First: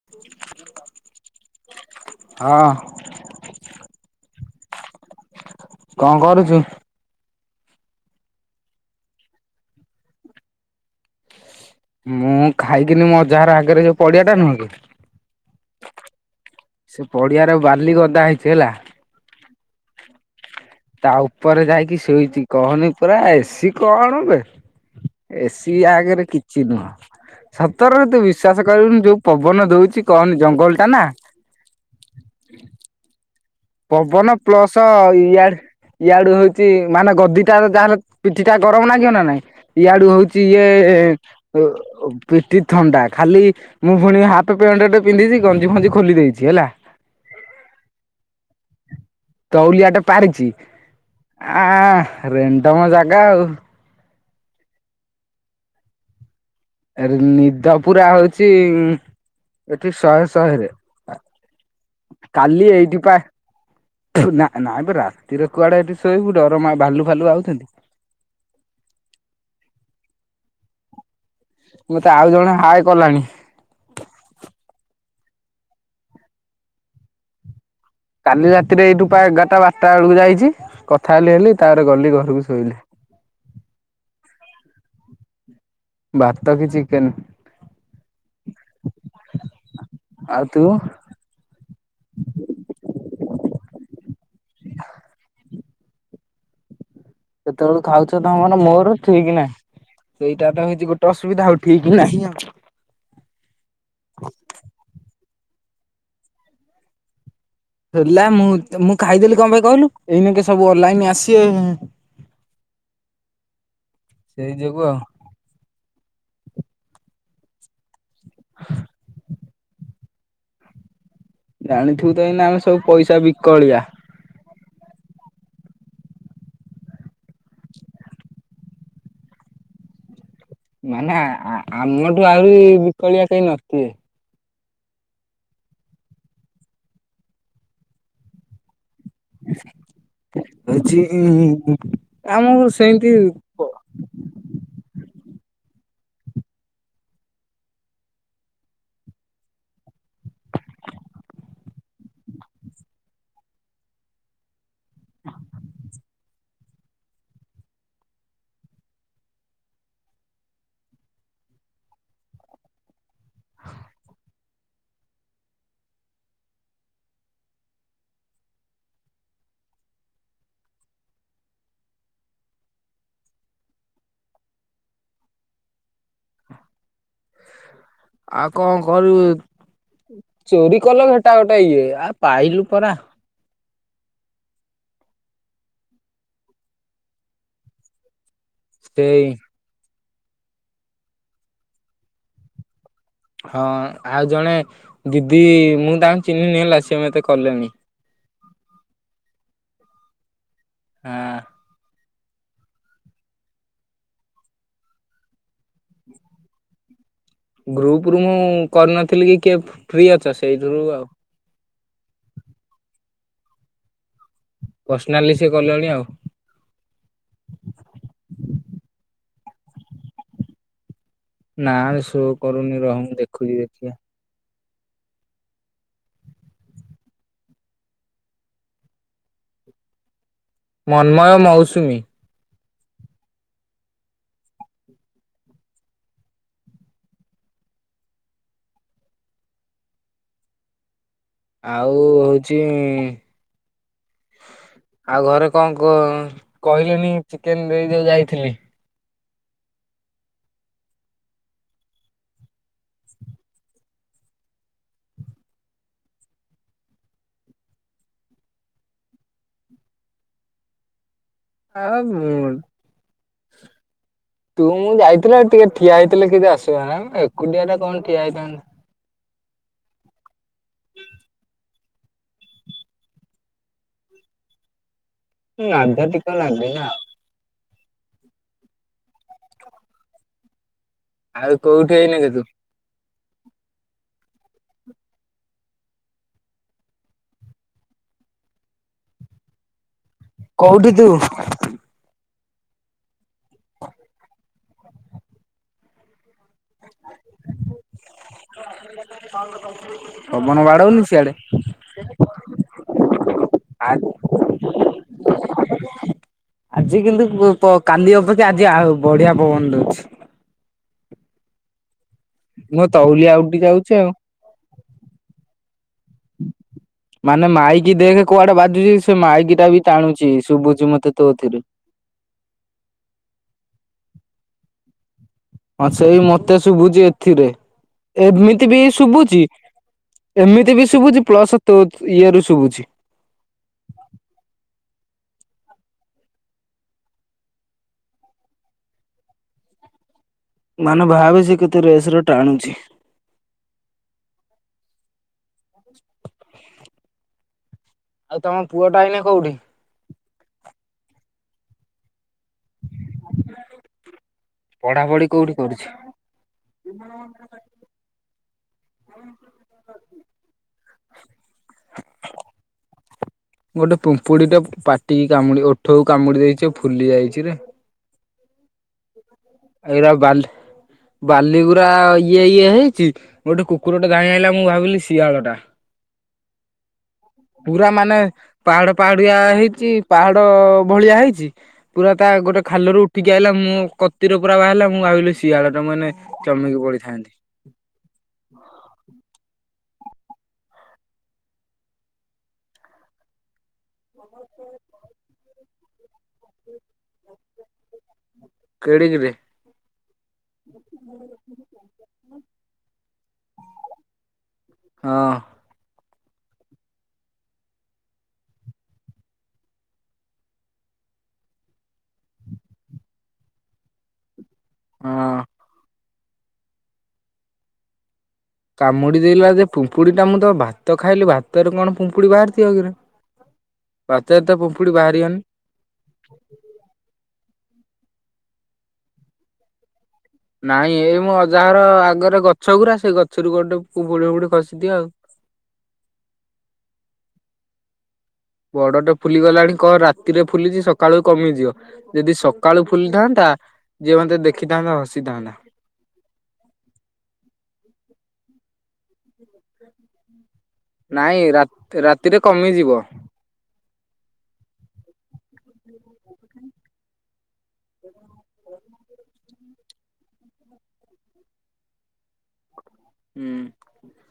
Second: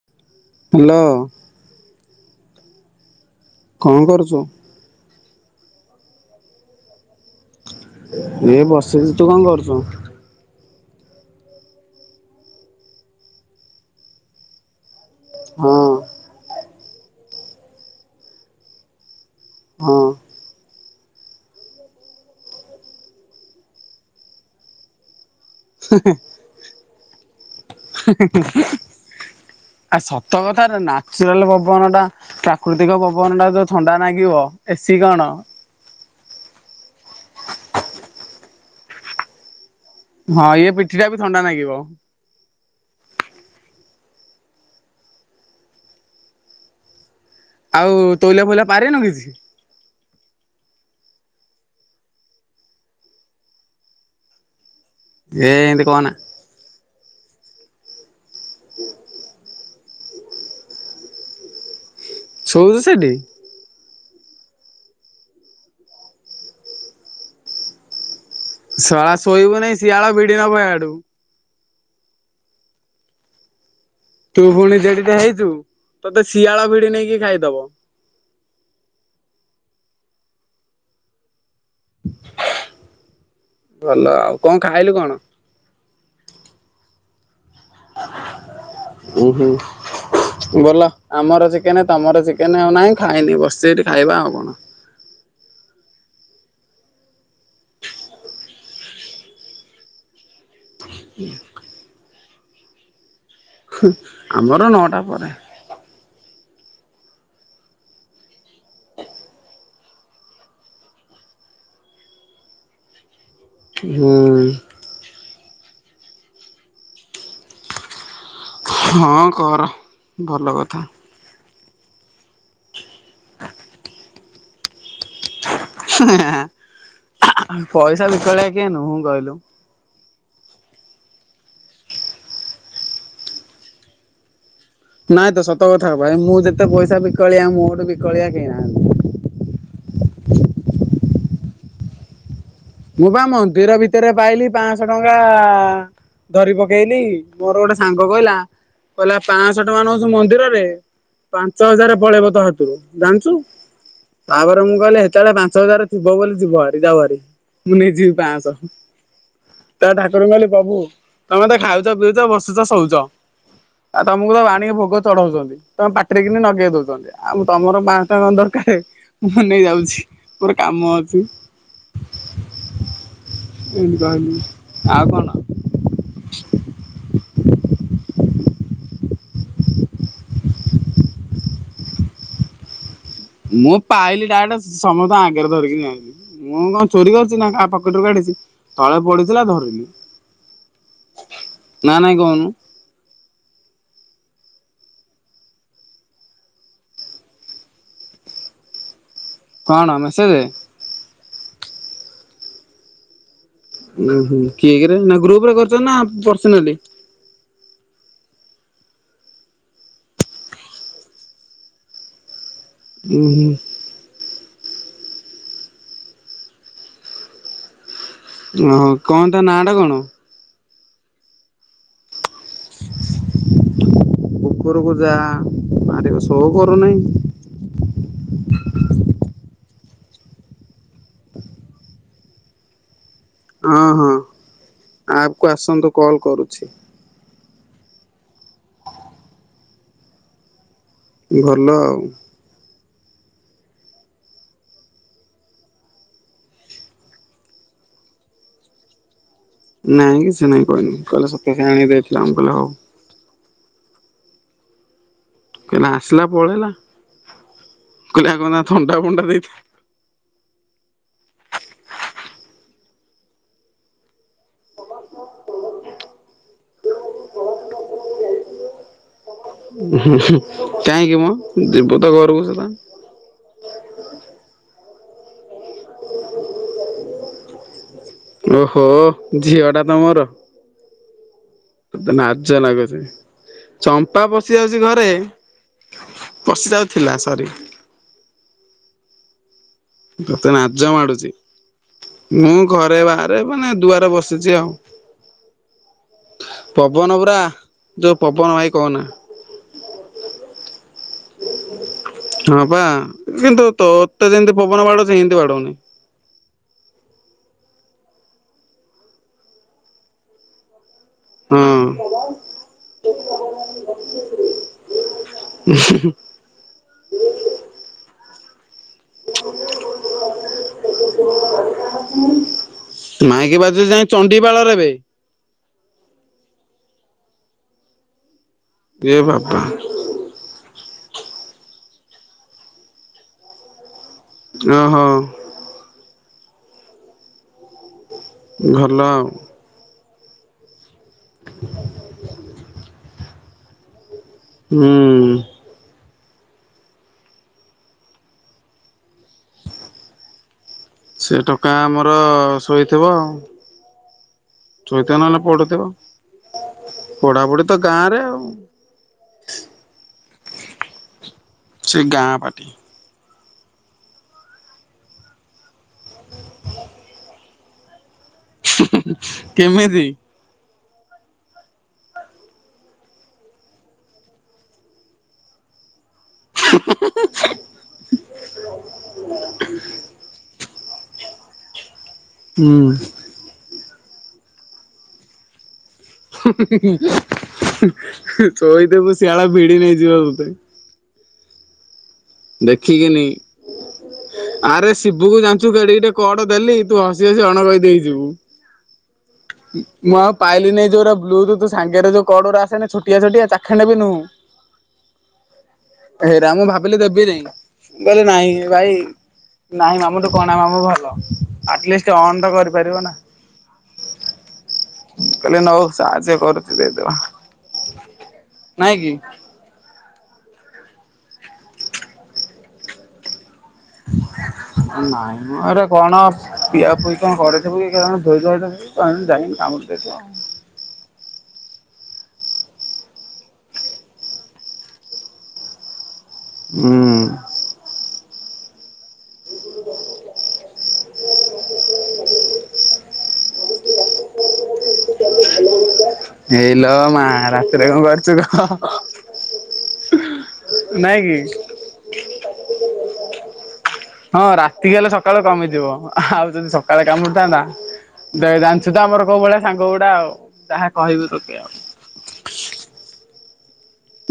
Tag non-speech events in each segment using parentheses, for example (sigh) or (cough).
(unintelligible) Hello. ହଁ। କଣ କରୁଛୁ? କଣ କରୁଚୁ? ଏଇ ବସିଚି। ତୁ କଣ କରୁଚୁ? ମୁଁ ଖାଇକିନି ମୋ ଅଜାହର ଘର ଆଗରେ ଯୋଉ ପଡ଼ିଆ ଟା ନୁହଁ କି ମୁଁ ସେ ପଡ଼ିଆରେ ବାଲି ଗଦା ହେଇଛି ହେଲା। ମୁଁ ତା ଉପରେ ଯାଇକି ଶୋଇଛି। କହନି ପରା ଏସି କଣ ବେ। ଏସି ଇଆ ଆଗରେ କିଛି ନୁହଁ। ସ ତରରେ ତୁ ବିଶ୍ୱସ କରିବୁନି ଯଉ ପବନ ଦଉଚି କହନି ଜଙ୍ଗଲଟା ନା। (unintelligible) ପବନଟା। ପ୍ରାକୃତିକ ପବନଟା ତ ପବନ ପ୍ଲସ୍ ଇଆଡ଼େ ଇଆଡୁ ହଉଛି ମାନେ ଗଦିଟା ଯାହେଲେ ପିଠି ଟା ଗରମ୍ ଲାଗିବ ନା ନାଇଁ? ଇଆଡୁ ହଉଛି ହଁ ଇଏ ପିଠି ଟା ବି ଥଣ୍ଡା ଓ ନାଗିବ ଓ ପିଠି ଥଣ୍ଡା। ଖାଲି ମୁଁ ପୁଣି ହାଫ୍ ପେଣ୍ଟଟେ ପିନ୍ଧିଛି ଗଞ୍ଜି ଫଞ୍ଜି ଖୋଲି ଦେଇଛି ହେଲା। ଆଉ ତୋଉଲିଆ ଫୋଉଲିଆ ପାରିନ କିଛି? ତଉଲିଆଟେ ପାରିଚି। ଆ ରେଣ୍ଡମ ଜାଗା ଆଉ। ୟେ ଏନ୍ତେ କହନା। ଏରେ ନିଦ ପୁରା ହଉଚି ଉଁ ଏଠି ଶହେ ଶହେରେ। କାଲି ଶୋଉଛୁ ଏଇଠି ସେଠି ପା ନା, ନାଇଁବେ ରାତିରେ କୁଆଡେ ଏଠି ଶୋଇବୁ ଡ଼ର ମା ଭାଲୁ ଫାଲୁ ଆଉଛନ୍ତି। ଶଳା ଶୋଇବୁନେଇ ଶିଆଳ ଭଡି ନ ହିଆଡୁ। ମତେ ଆଉ ଜଣେ ହାଏ କଲାଣି। ତୁ ଫୁଣି ଯେଡ଼ିଟେ ହେଇଛୁ ତତେ ଶିଆଳ ଭିଡି ନେଇକି ଖାଇଦବ। କାଲି ରାତିରେ ଏଇଠୁପା ଏଗାରଟା ବାରଟା ବେଳକୁ ଯାଇଛି। କଥା ହେଲି ହେଲି ତାପରେ ଗଲି ଘରକୁ ଶୋଇଲି। ଭଲ ଆଉ। କଣ ଖାଇଲୁ କଣ? ଭାତ କି ଚିକେନ। ଉହୁଁ, ଆଉ ତୁ ଗଲ? ଆମର ଚିକେନ। ତମର ଚିକେଣ ଆଉ। ନାଇଁ ଖାଇନି ବସିଚି ଏଇଠି ଖାଇବା ଆଉ କଣ। (inaudible) କେତେବେଳୁ ଖାଉଛ ତମମାନେ? ମୋର ଠିକି ନାଇଁ। ସେଇଟା ତ ହଇଛି ଗୋଟେ ଅସୁବିଧା ହଉଛି। ଠିକ ନାହିଁ ଆଉ। ଆମର ନଅଟା ପରେ। ହେଲା ମୁଁ -ମୁଁ ଖାଇଦେଲି କଣ ପାଇଁ କହିଲୁ? ଏଇନେକେ ସବୁ ଅନଲାଇନ ଆସିବେ। (inaudible) ହୁଁ। ଥିବୁ ଆଉ। ହଁ କର। ଭଲ କଥା। ଜାଣିଥିବୁ ତ ଏଇନା ଆମେ ସବୁ ପଇସା ବିକଳିଆ। ପଇସା ବିିକଳିଆ କିଏ ନୁହୁଁ କହିଲୁ? ମାନେ ଆ -ଆ -ଆମଠୁ ଆହୁରି ବିକଳିଆ କେହି ନଥିବେ। ନାଇଁ ତ ସତ କଥା ଭାଇ ମୁଁ ଯେତେ ପଇସା ବିକଳିଆ ମୋଠୁ ବିକଳିଆ କେହି ନାହାନ୍ତି। ହଉଚି ଉ ଆମକୁ ଶି ମୁଁ ବା ମନ୍ଦିର ଭିତରେ ପାଇଲି ପାଞ୍ଚଶହ ଟଙ୍କା। ଧରି ପକେଇଲି। ମୋର ଗୋଟେ ସାଙ୍ଗ କହିଲା କହିଲା ପାଞ୍ଚଶହ ଟଙ୍କା ନଉଛୁ ମନ୍ଦିରରେ? ପାଞ୍ଚ ହଜାର ପଳେଇବ ତୋ ହାତରୁ। ଜାଣିଛୁ? ତାପରେ ମୁଁ କହିଲି ହେତେବେଳେ ପାଞ୍ଚ ହଜାର ଥିବ ବୋଲି ଯିବହାରି, ଯାଉହାରି। ମୁଁ ନେଇଯିବି ପାଞ୍ଚଶହ। ତ ଠାକୁରଙ୍କୁ କହିଲି ପ୍ରଭୂ ତମେ ତ ଖାଉଚ, ପିଉଚ, ବସୁଚ, ଶୋଉଚ। ଆଉ ତମକୁ ତ ଆଣିକି ଭୋଗ ଚଢଉଛନ୍ତି। ତମେ ପାଟିରେ କିିନି ଲଗେଇ ଦଉଛନ୍ତି ଆଉ ତମର ପାଞ୍ଚ ଶହ ଟଙ୍କା ଦରକାରେ ମୁଁ ହଁ ନେଇ ଯାଉଛି ପୋର କାମ ଅଛି। ଏଇ ଯଇନି ଆଉ କଣ? ଆଉ କଣ କରିବିତ? ଉଁ ଚେରି କଲ ଘେଟା ଗୋଟା ଇଏ ଆଉ ପାଇଲୁ ପରା ମୁଁ ପାଇଲି ଡାଟ ସମସ୍ତ ଆଗରେ ଧରିକି ଯାଇଁଲି। ମୁଁ କଣ ଚୋରି କରୁଛି ନା କାହା ପକେଟ ରୁ କାଢିଛି। ତଳେ ସେଇ ପଡିଥିଲା ଧରିଲି ନା ନାଇଁ କହୁନୁ? ହଁ ଆଉ ଜଣେ ଦିଦି ମୁଁ ତାଙ୍କୁ ଚିହ୍ନିନି ହେଲା ସିଏ ମତେ କଲେଣି। କଣ ମେସେଜ? ହଁ ଉଁ ହୁଁ କିଏ କିରେ ନା ଗ୍ରୁପରେ କରିଛ ନା ପର୍ସନାଲି? ଗ୍ରୁପ ରୁ ମୁଁ କରିନଥିଲି କି କିଏ ଫ୍ରି ଅଛ ସେଇଥିରୁ ଆଉ। ହୁଁ ହୁଁ ପର୍ସନାଲି ସିଏ କଲେଣି ଆଉ। ଅଁ କଣ ତା ନାଁ ଟା କଣ? ନା ସୋ କରୁନି ରହ ମୁଁ ଦେଖୁଛି ଦେଖିବା। ଉପରକୁ ଯା ମାରିବ ସୋ କରୁନାହିଁ। ମନ୍ମୟ ମୌସୁମୀ। ହଁ ହଁ ଆପକୁ ଆସନ୍ତୁ କଲ୍ କରୁଛି। ହ (unintelligible) ଆଉ ହଉଛି ଆଉ ଘରେ କଣ କ କହିଲେନି ଚିକେନ ଦେଇ ଯଉ ଯାଇଥିଲି। ନାଇଁ କିଛି ନାଇଁ କହନି କହିଲେ ସତ୍ଯ କାଆଣି ଦେଇଥିଲା ମୁଁ କହିଲି ହଉ। କହିଲା ଆସିଲା ପଳେଇଲା କହିଲେ କଣ ଥଣ୍ଡା ଫଣ୍ଡା ଦେଇଥା ହାଳ ମୁଁନ ତୁ ମୁଁ ଯାଇଥିଲ ଟିକେ ଠିଆ ହେଇଥିଲେ କିଛି ଅସୁବିଧା ନା ଏକୁଟିଆ ଟା କଣ ଠିଆ ହେଇଥାନ୍ତ ହୁଁ ହୁଁ କାହିଁକି ମ ଯିବୁ ତ ଘରକୁ ସଳା। ଇଁ ଲାଜଟିକେ ଲାଗେ ନା। ଓହୋ ଝିଅ ଟା ତ ମୋର। ଆଉ କୋଉଠି? ତତେ ଏଇନାକେ ତୁ? ଲାଜ ଲାଗୁଛି। ଚମ୍ପା ପଶି ଯାଉଛି ଘରେ ପଶି ଯାଉଥିଲା ସରି। ତତେ ନାଜ କୋଉଠି ତୁ? ମାଡୁଛି ମୁଁ ଘରେ ବା। ସେ ମାନେ ଦୁଆରେ ବସିଛି ଆଉ। ପବନ ପୁରା ଯୋଉ ପବନ ଭାଇ କହନା। ପବନ ବାଡୋଉନି? ହଁ ବା କିନ୍ତୁ ତୋତେ ଯେମିତି ପବନ ବାଡୋଉଛି ଏମତି ବାଡୋଉନି। ଆଜି କିନ୍ତୁ କୁ ପ କାଲି ଅପେକ୍ଷା ଆଜି ଆଉ ବଢିଆ ପବନ ଦଉଛି। ହଁ ମୋ ତଉଲିଆ ଉଡି ଯାଉଛି ଆଉ। ମାନେ ମାଇକି ଦେଖ କୁଆଡେ ବାଜୁଜିସି? ସେ ମାଇକିଟା ବି ଟାଣୁଛି ଶୁଭୁଛି ମତେ ତୋଥିରେ। ମାଇକି ବାଜୁଛି ଯାଇଁ ଚଣ୍ଡିପାଳରେ ବେ। ହଁ ସେଇ ମତେ ଶୁଭୁଛି ଏଥିରେ, ଏମିତି ବି ଏ ଶୁଭୁଛି। ବାବା ଏମିତି ବି ଶୁଭୁଛି ପ୍ଲସ୍ ତୋତ୍ ଇଏରୁ ଶୁଭୁଛି। ଓହୋ। ଭଲ ଆଉ। ମାନେ ଭାବେ ସେ କେତେ ରେସ୍ ର ଟାଣୁଛି। ହୁଁ ହ ଆଉ ତମ ପୁଅଟା ଏଇନେ କୋଉଠି? ସେ ଟୋକା ଆମର ଶୋଇଥିବ ଆଉ, ଶୋଇଥିବ ପଢାପଢି ନହେଲେ କୋଉଠି ପଢୁଥିବ। ଆଉ (unintelligible) ସେ ଗାଁ ପାଠି। ଗୋଟେ ପିମ୍ପୁଡିଟେ ପାଟିକି କାମୁଡି ଓଠକୁ କାମୁଡି ଦେଇଛି ଆଉ ଫୁଲି ଯାଇଛିରେ। (inaudible) (inaudible) ଏଇରା ବାଲି ବାଲିଗୁରା ଇଏ ଇଏ ହେଇଛି ଗୋଟେ କୁକୁରଟେ ଧାଇଁ ଆଇଲା ମୁଁ ଭାବିଲି ଶିଆଳଟା। (unintelligible) ପୁରା ମାନେ ପାହାଡ଼ ପାହାଡ଼ିଆ ହେଇଛି ପାହାଡ଼ ଭଳିଆ ହେଇଛି। ପୁରା ତା ଗୋଟେ ହୁଁ ଖାଲରୁ ଉଠିକି ଆଇଲା ମୁଁ କତିରେ ପୁରା ବାହାରିଲା ମୁଁ ଭାବିଲି ଶିଆଳଟା ମାନେ ଶୋଇଥିବୁ ଶିଆଳ ଭିଡି ନେଇଯିବ ତୋତେ। ଦେଖିକିନି ଆରେ ଶିବୁକୁ ଜାଣିଛୁ କେଡ଼ିକିଟେ କର୍ଡ଼ ଦେଲି ତୁ ହସି ହସି ଅଣକଏଦି ହେଇଯିବୁ। କେଡ଼ିିକିଟେ? ମୁଁ ଆଉ ପାଇଲି ନେଇ ଯୋଉରା ବ୍ଲୁଥ୍ ତୋ ସାଙ୍ଗରେ ଯୋଉ କର୍ଡ଼ଉରା ଆସେନି ଛୋଟିଆ ଛୋଟିଆ ଚାଖେଣ୍ଡେ ବି ନୁହୁଁ। ହଁ ହେରା ମୁଁ ଭାବିଲି ଦେବିନେଇ କହିଲେ ନାଇଁ ଭାଇ ନାହିଁ ମାମୁଁଟୁ କଣା ମାମୁଁ ଭଲ, ଆଟଲିଷ୍ଟ ଅନ୍ ତ କରିପାରିବ ନା। ହଁ କହିଲେ ନୋଉ ସାହାଜଯ୍ୟ କରଚି ଦେଇଦବ। କାମୁଡି ଦେଇଲା ଯେ ପୁମ୍ପୁଡିଟା ମୁଁ ତ ଭାତ ଖାଇଲି ଭାତରେ କଣ ପୁମ୍ପୁଡି ବାହାରିଥିବ କିରେ? ଭାତରେ ତ ପିମ୍ପୁଡି ନାଇଁ ବାହାରିବନି। ମୁଁ ଏରା କଣ ପିଆ ପୁଇ କଣ ଘରେ ଥିବୁ କି କାରଣ ଯେ ଯୁଆଡେ (unintelligible) ନାଇଁ ଏଇ ମୁଁ ଅଜାହର ଆଗରେ ଗଛ ଗୁରା ସେଇ ଗଛରୁ ଗୋଟେ ଫୁହୁଡି ଫୁଡି ଖସିଦିଏ ଆଉ। ହୁଁ ବଡଟେ ଫୁଲିଗଲାଣି କଣ ରାତିରେ ଫୁଲିଛି ସକାଳୁ କମିଯିବ। ଯଦି ସକାଳୁ ଫୁଲିଥାଆନ୍ତା ଯିଏ ମତେ ଦେଖିଥାଆନ୍ତା ହସିଥାଆନ୍ତା। ଏଇଲୋ ମା ରାତିରେ କଣ କରୁଛୁ କହ? ନାଇଁ ରାତ୍ ରାତିରେ କମିଯିବ। ହଁ ରାତିକି ହେଲେ ସକାଳୁ କମିଯିବ, ଆଉ ଯଦି ସକାଳେ କାମୁଡ଼ିଥାନ୍ତା ଦେ ଜାଣିଛୁ ତ ଆମର କୋଉ ଭଳିଆ ସାଙ୍ଗଗୁଡା ଆଉ ଯାହା କହିବେ ତତେ ଆଉ। ହୁଁ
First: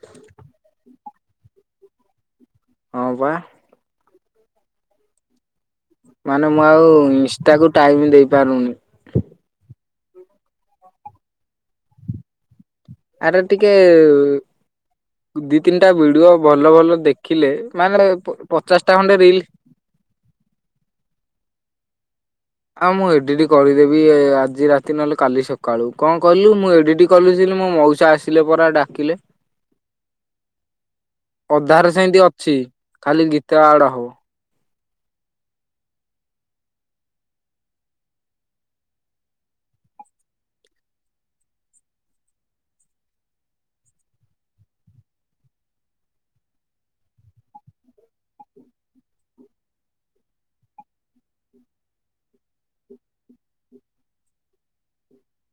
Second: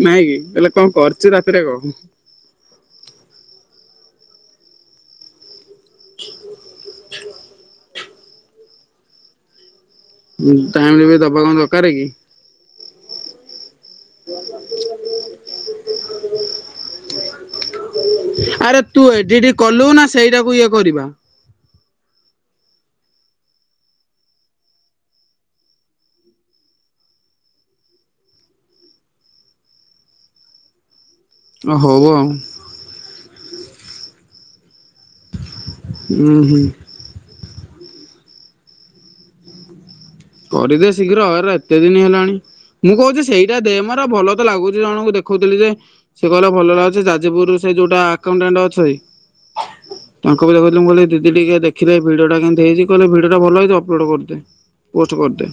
ନାଇଁ କି ତାହେଲେ କଣ କରୁଛୁ ରାତିରେ କହ? ହଁ ପା। ମାନେ ମୁଁ ଆଉ ଇନ୍ଷ୍ଟାକୁ ଟାଇମ ଦେଇପାରୁନି ଉଁ ଟାଇମ୍ ବି ଦବା କଣ ଦରକାର କି? ଆରେ ଟିକେ ଉ-ଉ (unintelligible) ଦି ତିନିଟା ଭିଡିଓ ଭଲ ଭଲ ଦେଖିଲେ ମାନେ ପ ଆରେ ପଚାଶ୍ ଟା ତୁ ଖଣ୍ଡେ ରିଲ୍ ଏଡିଟ କଲୁ ନା ସେଇଟାକୁ ଇଏ କରିବା। ଆଉ ମୁଁ ଏଡିଟି କରିଦେବି ଏ ଆଜି ରାତି ନହେଲେ କାଲି ସକାଳୁ କଁ କହିଲୁ ମୁଁ ଏଡିଟି କଲି (unintelligible) ମୋ ମଉସା ଆସ୍ ଥିଲେ ପରା ଡାକିଲେ। ଅଧାରେ ହଉ ସେନ୍ତି ଆଉ ଅଛି ଖାଲି ଗୀତ ଆଡ୍ ହବ। ଉୁଁ ହୁଁ। କରିଦେ ଶୀଘ୍ର ଏରା ଏତେ ଦିନି ହେଲାଣି। ମୁଁ କହୁଚି ସେଇଟା ଦେ ମୋର ଭଲ ତ ଲାଗୁଚି ଜଣଙ୍କୁ ଦେଖଉଥିଲି ଯେ ସେ କହିଲା ଭଲ ଲାଗୁଚି ଯାଜପୁରୁ ସେ ଯୋଉଟା ଆକାଉଣ୍ଟାଣ୍ଟ୍ ଅଛି ତାଙ୍କୁ ବି ଦେଖଉଥିଲି ମୁଁ କହିଲି ଦିଦି ଟିକେ ଦେଖିଲେ ଏ ଭିଡିଓ ଟା କେନ୍ତି ହେଇଚି କଇଲେ ଭିଡିଓ ଟା ଭଲ ହେଇଚି ଅପଲୋଡ଼ କରିଦେ। ପୋଷ୍ଟ କର୍ ଦେ।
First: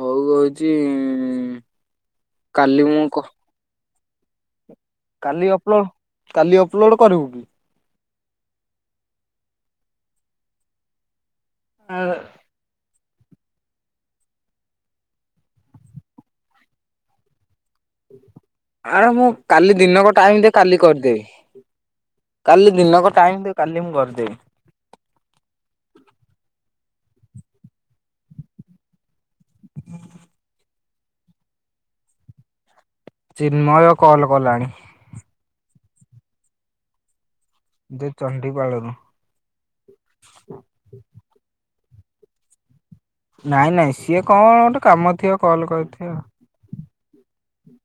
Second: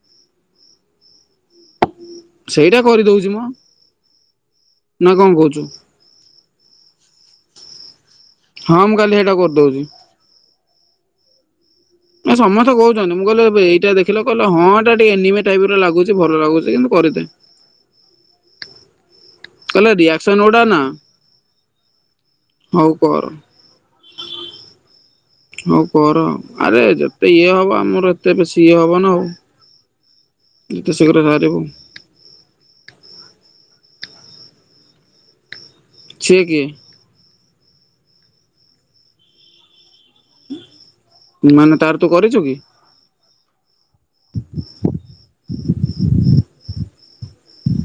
ହଉ କହୁଚି ଇଁ-ଇଁ-ଇଁ ସେଇଟା କରି ଦଉଚି ମ। ନା କଣ କାଲି କହୁଛୁ ଅପ୍ଲୋ କାଲି ଅପଲୋଡ୍ କରିବୁ କି? ହଁ ମୁଁ କାଲି ହେଇଟା କର୍ ଦଉଚି। ନା ସମସ୍ତେ କହୁ (unintelligible) ମୁଁ କହିଲି ଏଇଟା ଦେଖିଲ କହିଲ ହଁ ଏଟା ଟିକେ ଏନିମେ ଟାଇପ୍ ର ଲାଗୁଚି ଭଲ ଲାଗୁଚି କିନ୍ତୁ କରିଦେ। ଆଏ ମୁଁ ସ କାଲି କହିଲେ ଦିନକ ରିଆକ୍ସନ ଟାଇମ୍ ଦେ ଗୁଡା କାଲି ନା କର୍ ଦେବ କାଲି ହଉ ଦିନକ କର। ଟାଇମ୍ ଦେ କାଲି ମୁଁ କରଦେବି। ହଉ କର ଆରେ ଯେତେ ଇଏ ହବ ଆମର ଏତେ ବେଶୀ ଇଏ ହବ ନା ଆଉ। (unintelligible) ଯେତେ ଶୀଘ୍ର ବଖଆରିବୁ। ଚିନ୍ମୟ କଲ୍ କଲାଣି। ଛିଏ କିଏ? ଯେ ଚଣ୍ଡିପାଳରୁ। ମାନେ ତାର ତୁ କରିଚୁ କି? ନାଇଁ ନାଇଁ ସିଏ କଁ ଗୋଟେ କାମ ଥିବ କଲ୍ କରିଥିବ।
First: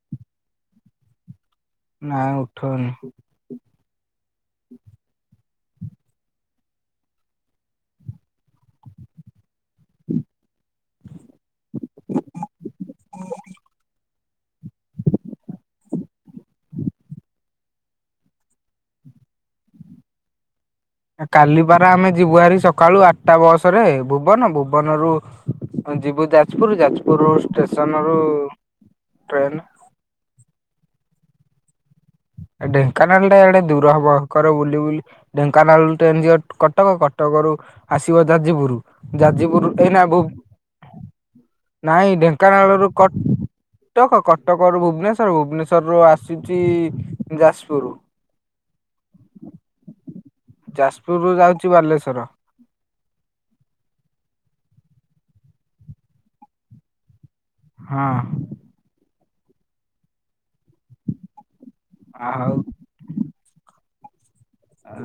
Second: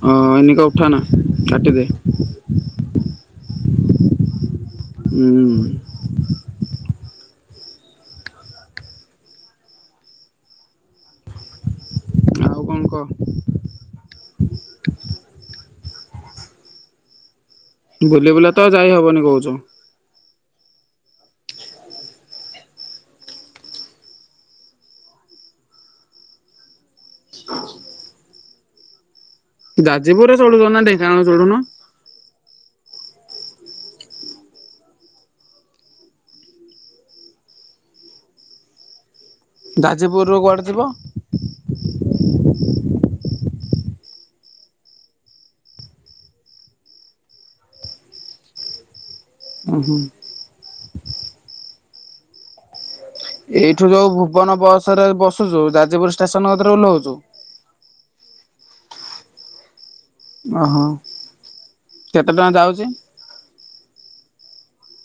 ହ ଏଇନେକେ ଉଠା ନା କାଟି ଦେ। ନା ଉଠଉନି। ଉଁ। ଆଉ କଁ କ? ବୁଲି ବୁଲା ତ ଯାଇ ହବନି କହୁଚୁ। ଏ କାଲି ପାରା ଆମେ ଯିବୁ ହେରି ସକାଳୁ ଆଠ୍ ଟା ବସ୍ ରେ ଭୁବନ ଭୁବନରୁୁ ଅଁ ଯିବୁ ଯାଜପୁର୍ ଯାଜପୁର୍ ଷ୍ଟେସନ ରୁ ଟ୍ରେନ ଯାଜପୁରରେ ଚଢୁଛ ନା ଢେଙ୍କାନାଳ ଚଢୁନ? ଏଁ ଢେଙ୍କାନାଳ ଟା ଏଇଡେ ଦୂର ହବ ହେକରେ ବୁଲି ବୁଲି ଢେଙ୍କାନାଳରୁ ଟ୍ରେନ୍ ଯିବ କଟକ କଟକ ରୁ ଆସିବ ଯାଜପୁରୁ। ଯାଜପୁରୁ ଏଇନା ଭୁ ଯାଜପୁରରୁ କୁଆଡେ ଯିବ? ନାଇଁ ଢେଙ୍କାନାଳରୁ କ ଟକ କଟକ ର ଭୁବନେଶ୍ଵର ଭୁବନେଶ୍ବର ରୁ ଆସୁଚି ଯାସ୍ପୁରୁ। ଅଁ ହଁ। ଯାଜପୁର୍ ରୁ ଯାଉଚି ବାଲେଶ୍ଵର। ଏଇଠୁ ଯୋଉ ଭୁବନ ବସ୍ ରେ ବସୁଚୁ ଯାଜପୁର୍ ଷ୍ଟେସନରେ ଗତିରେ ଓହ୍ଲଉଚୁ। ହଁ। ଓହୋ କେତେ ଟଙ୍କା ଆଉ ଯାଉଚି? ଅ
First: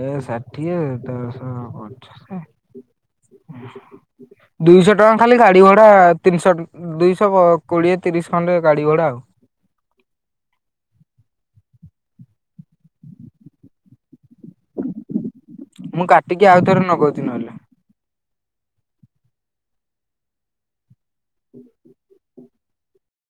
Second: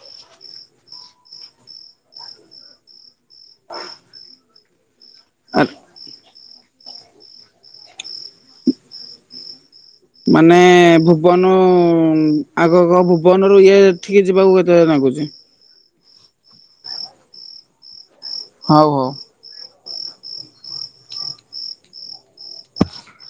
ଏ ଷାଠିଏ ଦଶ ପଚାଶେ। ଦୁଇଶ ଟଙ୍କା ଖାଲି ଗାଡି ଭଡା ତିନିଶ ଟ ଉଁ ଉଁ ଦୁଇଶ କୋଡିଏ ତିରିଶ ଖଣ୍ଡେ ଗାଡି ଭଡା ଆଉ। ମାନେ ଭୁବନ ଉଁ ଆଗ କହ ଭୁବନରୁ ଇଏ ଏଠିକି ଯିବାକୁ କେତେ (unintelligible) ନାଗୁଚି। ମୁଁ କାଟିକି ଆଉ ଥେରେ ନଗଉଚି ନହେଲେ। ହଉ ହଉ।